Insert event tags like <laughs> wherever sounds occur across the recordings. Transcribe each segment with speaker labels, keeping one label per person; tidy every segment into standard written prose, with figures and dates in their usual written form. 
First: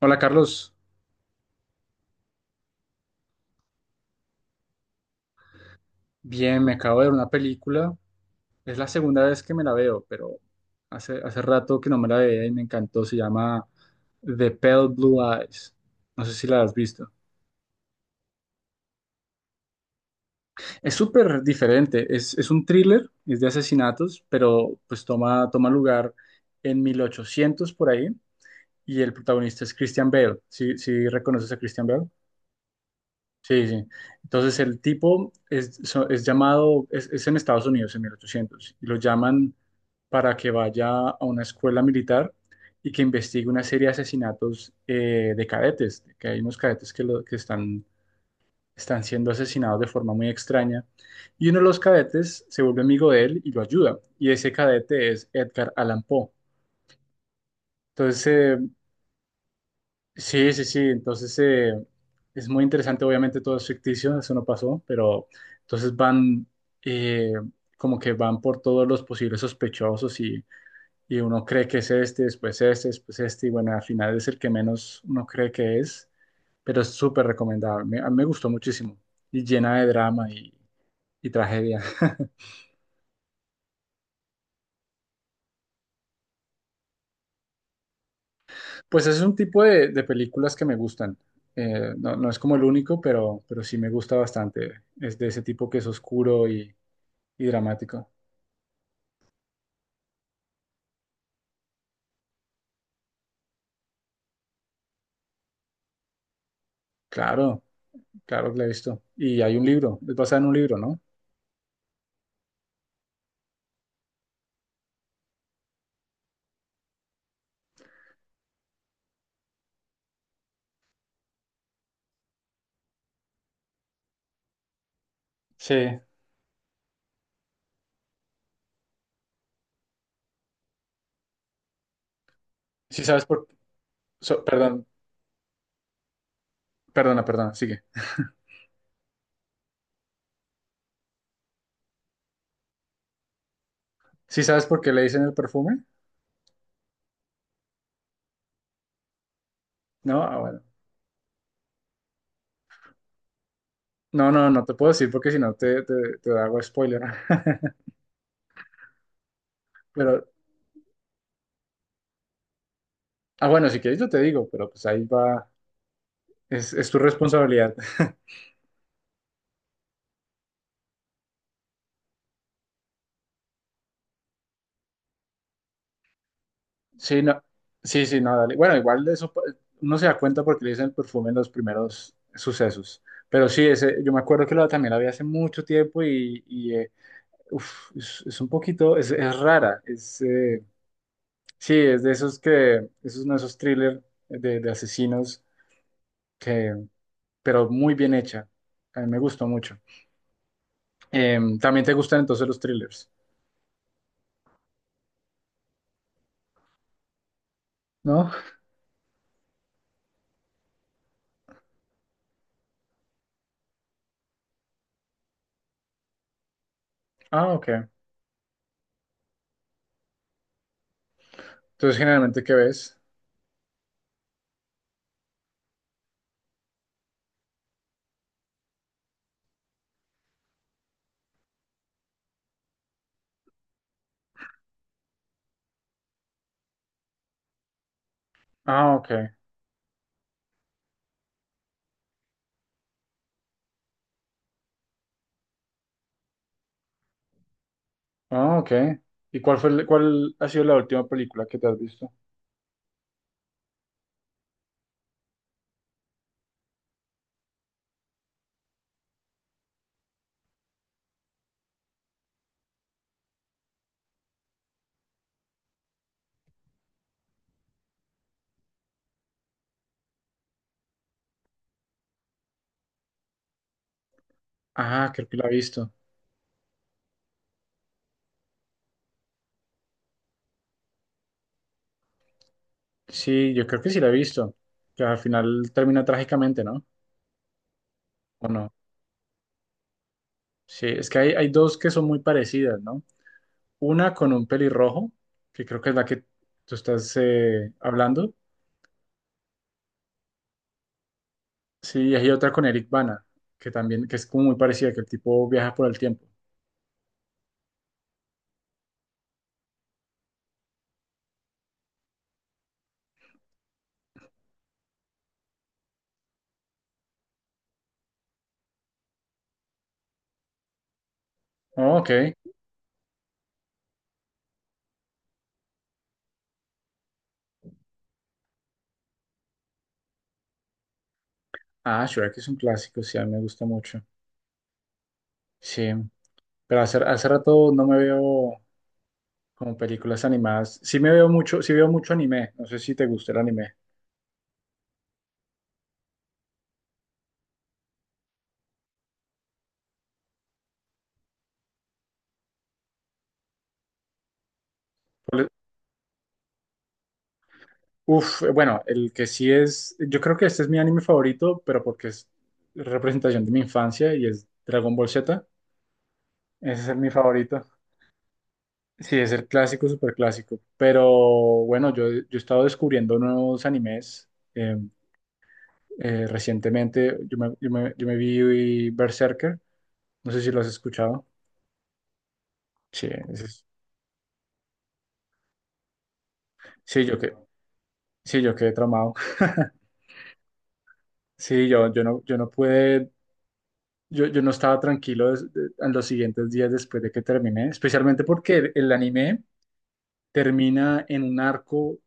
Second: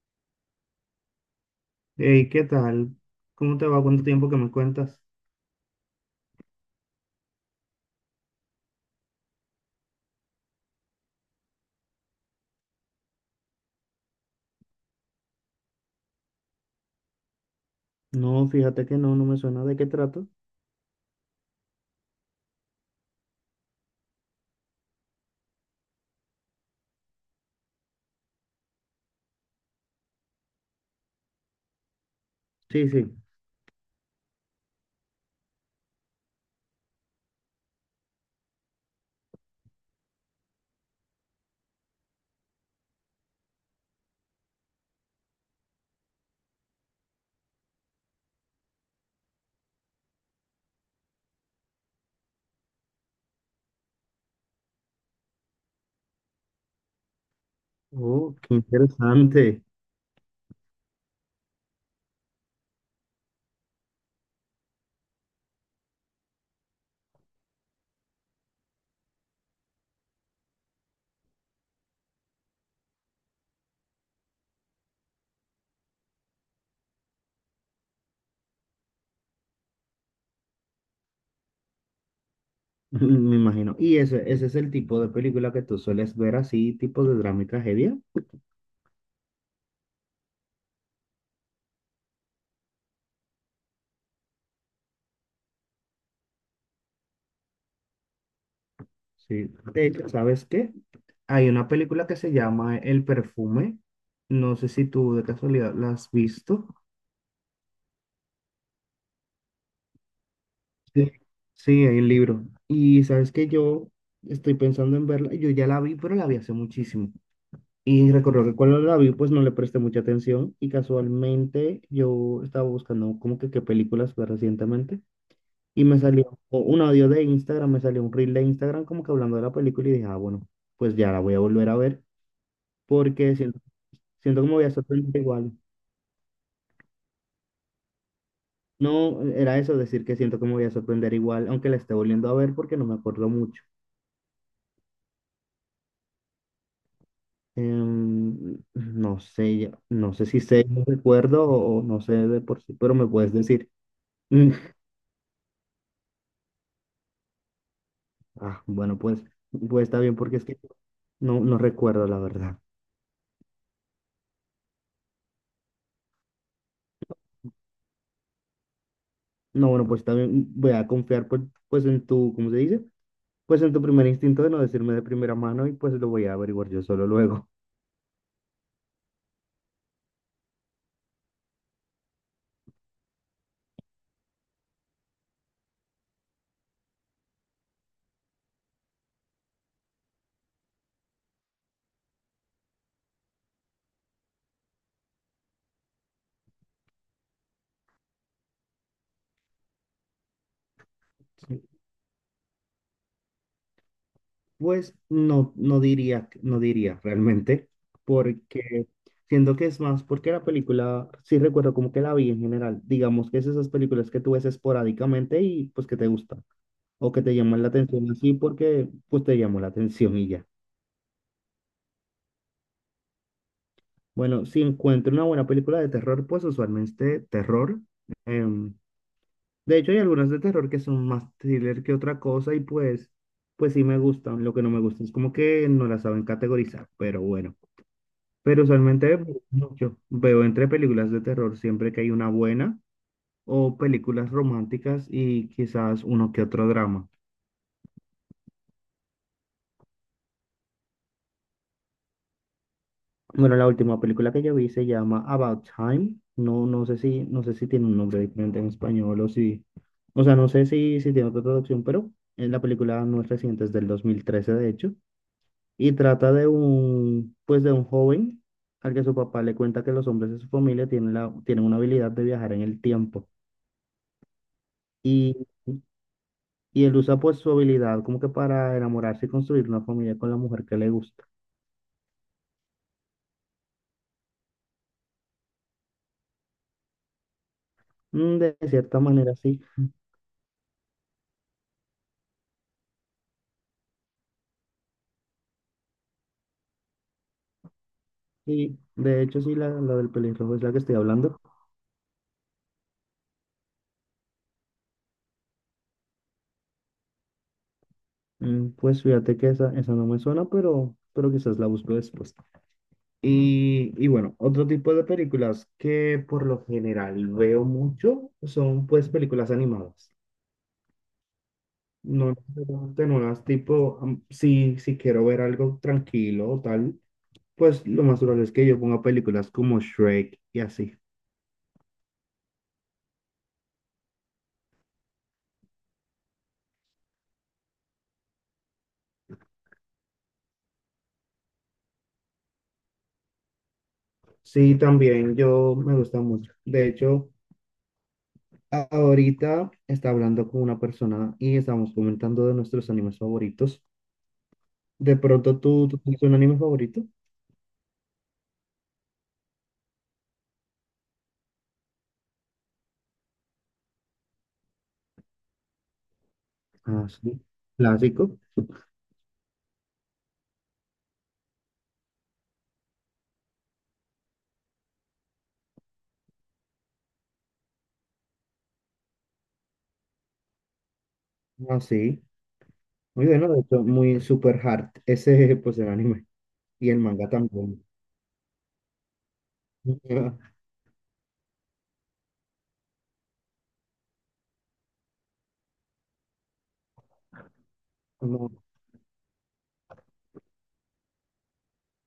Speaker 1: Hola Carlos,
Speaker 2: Hey, ¿qué tal? ¿Cómo te va? ¿Cuánto tiempo que me cuentas?
Speaker 1: bien, me acabo de ver una película. Es la segunda vez que me la veo, pero hace rato que no me la veía y me encantó. Se llama The Pale Blue Eyes. No sé si la has visto.
Speaker 2: No, fíjate que no, me suena de qué trato.
Speaker 1: Es súper diferente. Es un thriller, es de asesinatos, pero pues toma lugar en 1800 por ahí. Y el protagonista es Christian Bale. ¿Sí, sí reconoces a Christian Bale?
Speaker 2: Sí, sí.
Speaker 1: Sí, sí. Entonces el tipo es llamado, es en Estados Unidos en 1800 y lo llaman para que vaya a una escuela militar y que investigue una serie de asesinatos de cadetes, que hay unos cadetes que están, siendo asesinados de forma muy extraña, y uno de los cadetes se vuelve amigo de él y lo ayuda, y ese cadete es Edgar Allan Poe. Entonces,
Speaker 2: Oh, qué
Speaker 1: eh,
Speaker 2: interesante.
Speaker 1: sí, sí, sí. Entonces, es muy interesante, obviamente todo es ficticio, eso no pasó, pero entonces van eh, como que van por todos los posibles sospechosos y, uno cree que es este, después este, después este, y bueno, al final es el que menos uno cree que es, pero es súper recomendable. A mí me gustó muchísimo y llena de drama y, tragedia. <laughs>
Speaker 2: <laughs> Me imagino. ¿Y ese es el tipo de película que tú sueles ver así, tipo de drama y tragedia?
Speaker 1: Pues es un tipo de películas que me gustan. No, no es como el único, pero sí me gusta bastante. Es de ese tipo que es oscuro y dramático.
Speaker 2: Sí. De hecho, ¿sabes qué? Hay una película que se llama El Perfume. No sé si tú de casualidad la has visto.
Speaker 1: Claro, claro que la he visto. Y hay un libro, es basada en un libro, ¿no?
Speaker 2: Sí, sí, hay un libro. Y sabes que yo estoy pensando en verla. Yo ya la vi, pero la vi hace muchísimo. Y recuerdo que cuando la vi, pues no le presté mucha atención y casualmente yo estaba buscando como que qué películas ver recientemente y me
Speaker 1: Sí.
Speaker 2: salió o un audio de Instagram, me salió un reel de Instagram como que hablando de la película y dije, ah, bueno, pues ya la voy a volver a ver
Speaker 1: Sí sabes
Speaker 2: porque
Speaker 1: por...
Speaker 2: siento que me voy a
Speaker 1: perdón,
Speaker 2: sorprender igual.
Speaker 1: perdona, sigue.
Speaker 2: No, era eso, decir que siento que me voy a sorprender igual, aunque la esté volviendo a ver porque no me acuerdo mucho.
Speaker 1: ¿Sí sabes por qué le dicen el perfume?
Speaker 2: No sé, no
Speaker 1: No,
Speaker 2: sé si
Speaker 1: bueno.
Speaker 2: sé, no recuerdo o no sé de por sí, pero me puedes decir.
Speaker 1: No, no, no
Speaker 2: <laughs>
Speaker 1: te puedo decir porque si no te hago spoiler. <laughs>
Speaker 2: Ah, bueno, pues, pues está bien,
Speaker 1: Pero,
Speaker 2: porque es que no, no recuerdo la verdad.
Speaker 1: bueno, si quieres yo te digo, pero pues ahí va, es tu responsabilidad. <laughs>
Speaker 2: No, bueno, pues está bien, voy a confiar pues, pues en tu, ¿cómo se dice? Pues en tu primer instinto de no decirme de primera mano y pues lo voy a averiguar yo solo
Speaker 1: Sí, no,
Speaker 2: luego.
Speaker 1: sí, sí, no, dale. Bueno, igual de eso uno se da cuenta porque le dicen el perfume en los primeros sucesos. Pero sí, ese, yo me acuerdo que también lo había hace mucho tiempo y, Uf, es un poquito, es rara. Sí, es de esos es uno de esos thrillers de asesinos que, pero muy bien hecha. A mí me gustó mucho. También te gustan entonces los thrillers,
Speaker 2: Pues no, no diría, no diría realmente,
Speaker 1: ¿no?
Speaker 2: porque siento que es más, porque la película, sí recuerdo como que la vi en general, digamos que es esas películas que tú ves esporádicamente y pues que te gustan o que te
Speaker 1: Ah,
Speaker 2: llaman
Speaker 1: ok.
Speaker 2: la atención así porque pues te llamó la atención y ya.
Speaker 1: Entonces, generalmente, ¿qué ves?
Speaker 2: Bueno, si encuentro una buena película de terror, pues usualmente terror. Em, de hecho, hay algunas de terror que son más thriller que otra cosa y pues, pues sí me gustan. Lo que no me gusta es como que no las saben categorizar, pero bueno. Pero
Speaker 1: Ah, ok.
Speaker 2: usualmente mucho. Veo entre películas de terror siempre que hay una buena o películas románticas y quizás uno que otro drama.
Speaker 1: Ah, ok. ¿Y cuál ha sido la última película que te has visto?
Speaker 2: Bueno, la última película que yo vi se llama About Time. No, no sé si, no sé si tiene un nombre diferente en español o si, o sea, no sé si, si tiene otra traducción, pero la película no es reciente, es del 2013 de hecho, y trata de un, pues de un joven al que su papá le cuenta que los hombres de su familia tienen la, tienen una habilidad de viajar en el tiempo
Speaker 1: Ah, creo
Speaker 2: y,
Speaker 1: que la he visto.
Speaker 2: y él usa pues su habilidad como que para enamorarse y construir una familia con la mujer que le gusta.
Speaker 1: Sí, yo creo que sí la he visto. Que al final termina trágicamente, ¿no?
Speaker 2: Mm,
Speaker 1: ¿O
Speaker 2: de
Speaker 1: no?
Speaker 2: cierta manera, sí.
Speaker 1: Sí, es que hay dos que son muy parecidas, ¿no? Una con un pelirrojo, que creo que es la que tú estás hablando.
Speaker 2: Sí, de hecho sí, la del pelirrojo es la que estoy hablando.
Speaker 1: Sí, y hay otra con Eric Bana, que es como muy parecida, que el tipo viaja por el tiempo.
Speaker 2: Mm, pues fíjate que esa no me suena, pero quizás la busco después. Y bueno, otro tipo de películas que por lo general veo mucho son pues películas animadas.
Speaker 1: Oh,
Speaker 2: No
Speaker 1: ok.
Speaker 2: necesariamente no las tipo, si, si quiero ver algo tranquilo o tal, pues lo más probable es que yo ponga películas como Shrek y así.
Speaker 1: Ah, Shrek es un clásico, sí, a mí me gusta mucho. Sí, pero hace rato no me veo como películas animadas. Sí me veo mucho, sí veo mucho anime. No sé si te gusta el anime.
Speaker 2: Sí, también yo me gusta mucho. De hecho, ahorita está hablando con una persona y estamos comentando de nuestros animes favoritos. De
Speaker 1: Por- e,
Speaker 2: pronto, ¿tú tienes un anime favorito?
Speaker 1: bueno, el que sí es, yo creo que este es mi anime favorito, pero porque es representación de mi infancia y es Dragon Ball Z. Ese es el-
Speaker 2: Ah,
Speaker 1: mi
Speaker 2: sí.
Speaker 1: favorito.
Speaker 2: Clásico.
Speaker 1: Sí, es el clásico, súper clásico. Pero bueno, yo he estado descubriendo nuevos animes. eh, recientemente yo me vi Berserker. No sé si lo has escuchado.
Speaker 2: Ah, sí.
Speaker 1: Sí,
Speaker 2: Muy bueno, de hecho, muy super hard. Ese, pues, el anime. Y el
Speaker 1: sí,
Speaker 2: manga también.
Speaker 1: sí, yo quedé traumado. <laughs>
Speaker 2: <laughs>
Speaker 1: Sí, yo no pude, yo no estaba tranquilo en los siguientes días después de que terminé, especialmente
Speaker 2: No,
Speaker 1: porque el anime termina en un arco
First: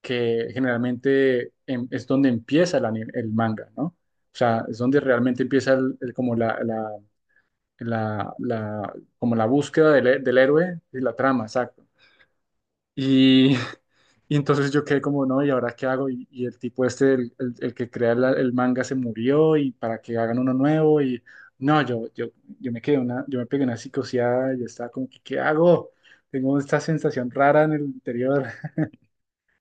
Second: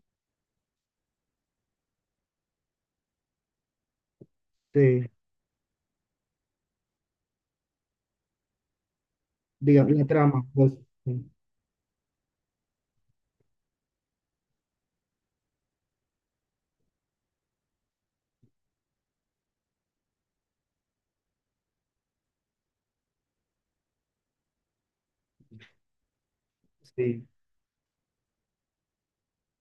Speaker 1: que generalmente es donde empieza el manga, ¿no? O sea, es donde
Speaker 2: sí.
Speaker 1: realmente empieza el- como la- la- como la búsqueda
Speaker 2: Digamos, la
Speaker 1: del
Speaker 2: trama, pues,
Speaker 1: héroe y la trama, exacto. Y, <laughs> y, entonces yo quedé como, no, ¿y ahora qué hago? y el tipo este, el que crea el manga se murió y para que hagan uno nuevo y no, yo me pegué una psicoseada y estaba como, ¿qué hago? Tengo esta
Speaker 2: sí.
Speaker 1: sensación rara en el interior. <laughs>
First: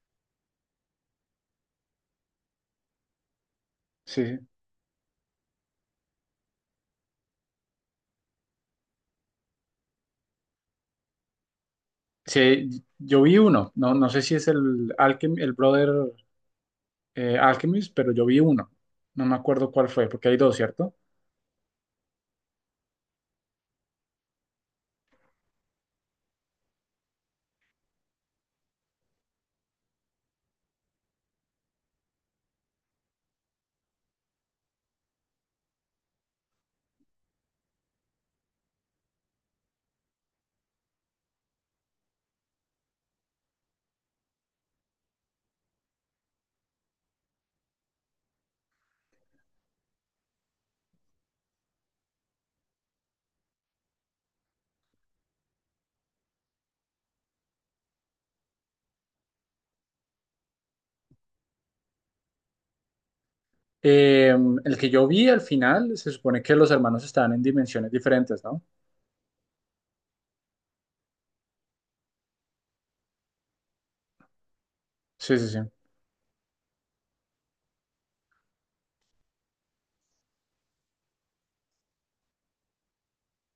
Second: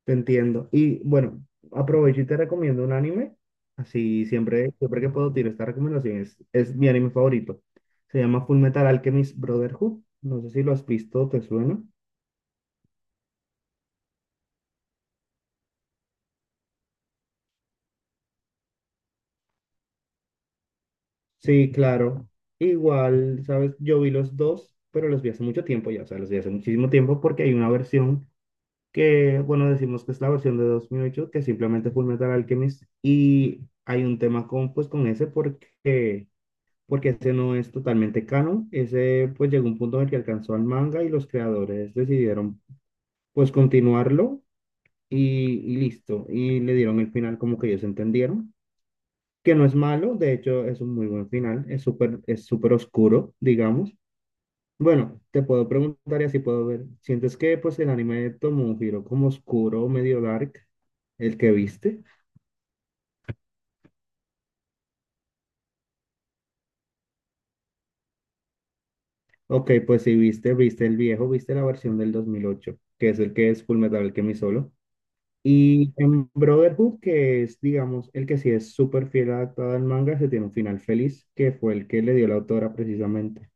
Speaker 2: Te entiendo. Y bueno, aprovecho y te recomiendo un anime. Así
Speaker 1: Sí.
Speaker 2: siempre, siempre que puedo tiro esta recomendación. Es mi anime favorito. Se llama Full Metal Alchemist Brotherhood. No sé si lo has visto, ¿te suena?
Speaker 1: Sí, yo vi uno, no sé si es el Brother Alchemist, pero yo vi uno. No me acuerdo cuál fue, porque hay dos, ¿cierto?
Speaker 2: Sí, claro. Igual, sabes, yo vi los dos, pero los vi hace mucho tiempo ya. O sea, los vi hace muchísimo tiempo porque hay una versión que, bueno, decimos que es la versión de 2008 que simplemente Full Metal Alchemist. Y hay un tema con, pues, con ese porque ese no es totalmente canon. Ese pues llegó un punto en el que alcanzó al manga y los creadores decidieron pues continuarlo y listo. Y le dieron el final como que ellos entendieron, que no es malo, de hecho es un muy buen final, es súper oscuro, digamos. Bueno, te puedo preguntar y así puedo ver. ¿Sientes que pues el anime tomó un giro como oscuro, medio dark, el que viste?
Speaker 1: Eh, el que yo vi al final, se supone que los hermanos estaban en dimensiones diferentes, ¿no?
Speaker 2: Ok, pues si viste, viste el viejo, viste la versión del 2008 que es el que es Fullmetal Alchemist solo.
Speaker 1: Sí, sí, sí.
Speaker 2: Y en Brotherhood, que es, digamos, el que sí es súper fiel adaptado al manga, se tiene un final feliz, que fue el que le dio la autora precisamente.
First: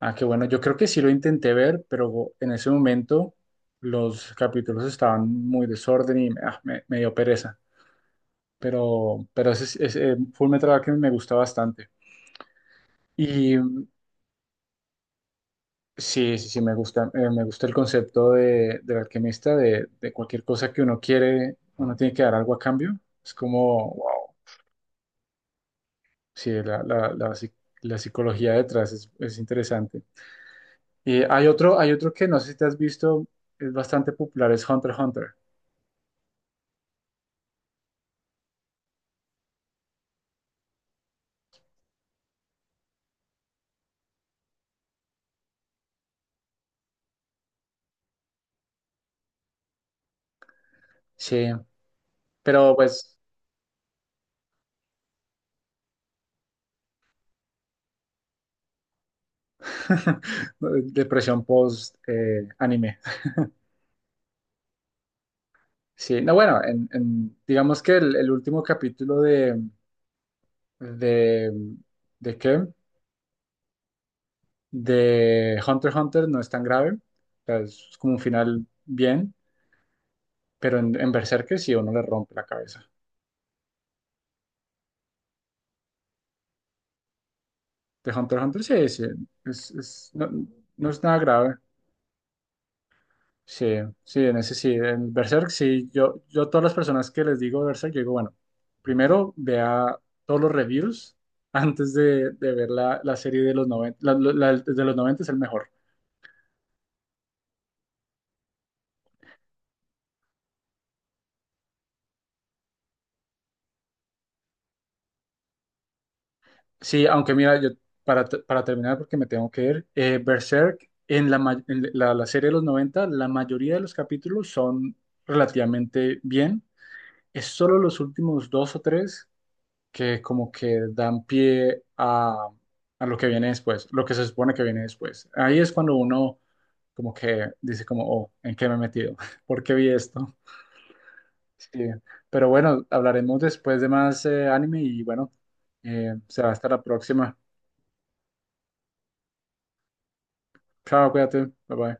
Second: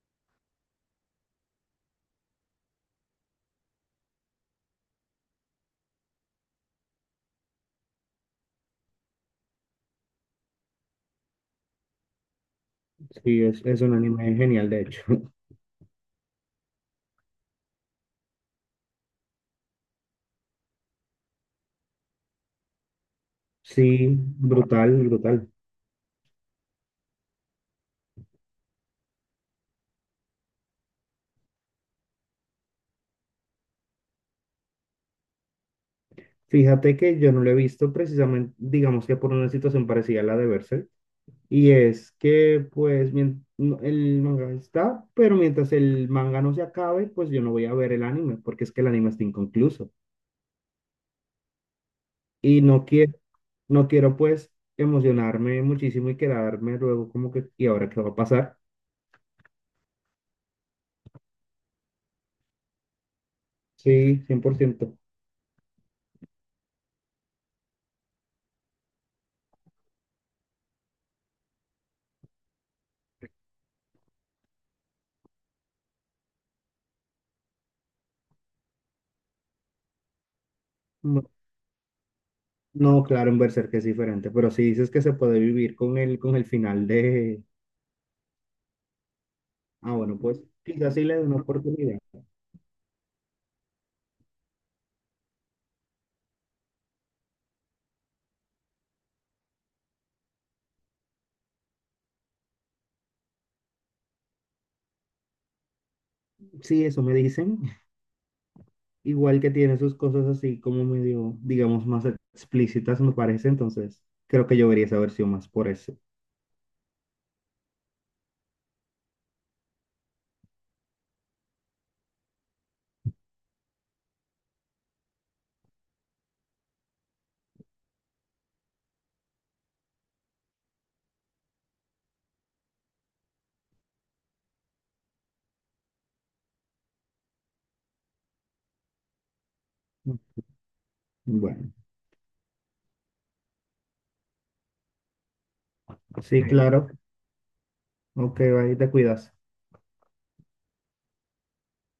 Speaker 1: Ah, qué bueno, yo creo que sí lo intenté ver, pero en ese momento los capítulos estaban muy desorden y me dio pereza. Pero ese Fullmetal Alchemist me gusta bastante.
Speaker 2: Sí, es un anime genial, de hecho. <laughs>
Speaker 1: Sí, sí, sí, me gusta el concepto del alquimista, de cualquier cosa que uno quiere, uno tiene que dar algo a cambio. Es como,
Speaker 2: Sí,
Speaker 1: wow,
Speaker 2: brutal, brutal.
Speaker 1: sí, la psicología detrás es interesante. Y hay otro que no sé si te has visto, es bastante popular, es Hunter x Hunter.
Speaker 2: Fíjate que yo no lo he visto precisamente, digamos que por una situación parecida a la de Berserk. Y es que, pues, el manga está, pero mientras el manga no se acabe, pues yo no voy a ver el anime, porque es que el anime está inconcluso.
Speaker 1: Sí,
Speaker 2: Y
Speaker 1: pero
Speaker 2: no quiero,
Speaker 1: pues,
Speaker 2: no quiero pues emocionarme muchísimo y quedarme luego como que, ¿y ahora qué va a pasar?
Speaker 1: <laughs> depresión post anime.
Speaker 2: Sí, 100%.
Speaker 1: Sí, no, bueno, digamos que el último capítulo de, de, ¿de qué? De Hunter x Hunter no es tan grave, o sea, es como un final bien, pero en
Speaker 2: No,
Speaker 1: Berserker sí uno le rompe la cabeza.
Speaker 2: no, claro, en Berserk es diferente, pero si dices que se puede vivir con el final de...
Speaker 1: De Hunter x Hunter sí, sí,
Speaker 2: Ah, bueno,
Speaker 1: no,
Speaker 2: pues
Speaker 1: no
Speaker 2: quizás
Speaker 1: es
Speaker 2: sí le
Speaker 1: nada
Speaker 2: dé una
Speaker 1: grave.
Speaker 2: oportunidad.
Speaker 1: Sí, sí, en ese sí, en Berserk sí, yo a todas las personas que les digo Berserk, yo digo, bueno, primero vea todos los reviews <laughs> antes de ver la serie de los 90 la de los 90 es el mejor.
Speaker 2: Sí, eso me dicen. Igual que tiene sus cosas así como medio, digamos, más explícitas, me parece. Entonces, creo que yo vería esa versión más por eso.
Speaker 1: Sí, aunque mira, yo para terminar, porque me tengo que ir, Berserk, en la serie de los 90, la mayoría de los capítulos son relativamente bien. Es solo los últimos dos o tres que como que dan pie a lo que viene después, lo que se supone que viene después. Ahí es cuando uno como que dice como, oh, ¿en qué me he metido? <laughs> ¿Por qué vi esto? Sí,
Speaker 2: Bueno,
Speaker 1: pero bueno, hablaremos después de más anime y bueno,
Speaker 2: sí, sí,
Speaker 1: será hasta la
Speaker 2: claro.
Speaker 1: próxima.
Speaker 2: Ok, ahí te cuidas.
Speaker 1: Chao, cuídate. Bye bye.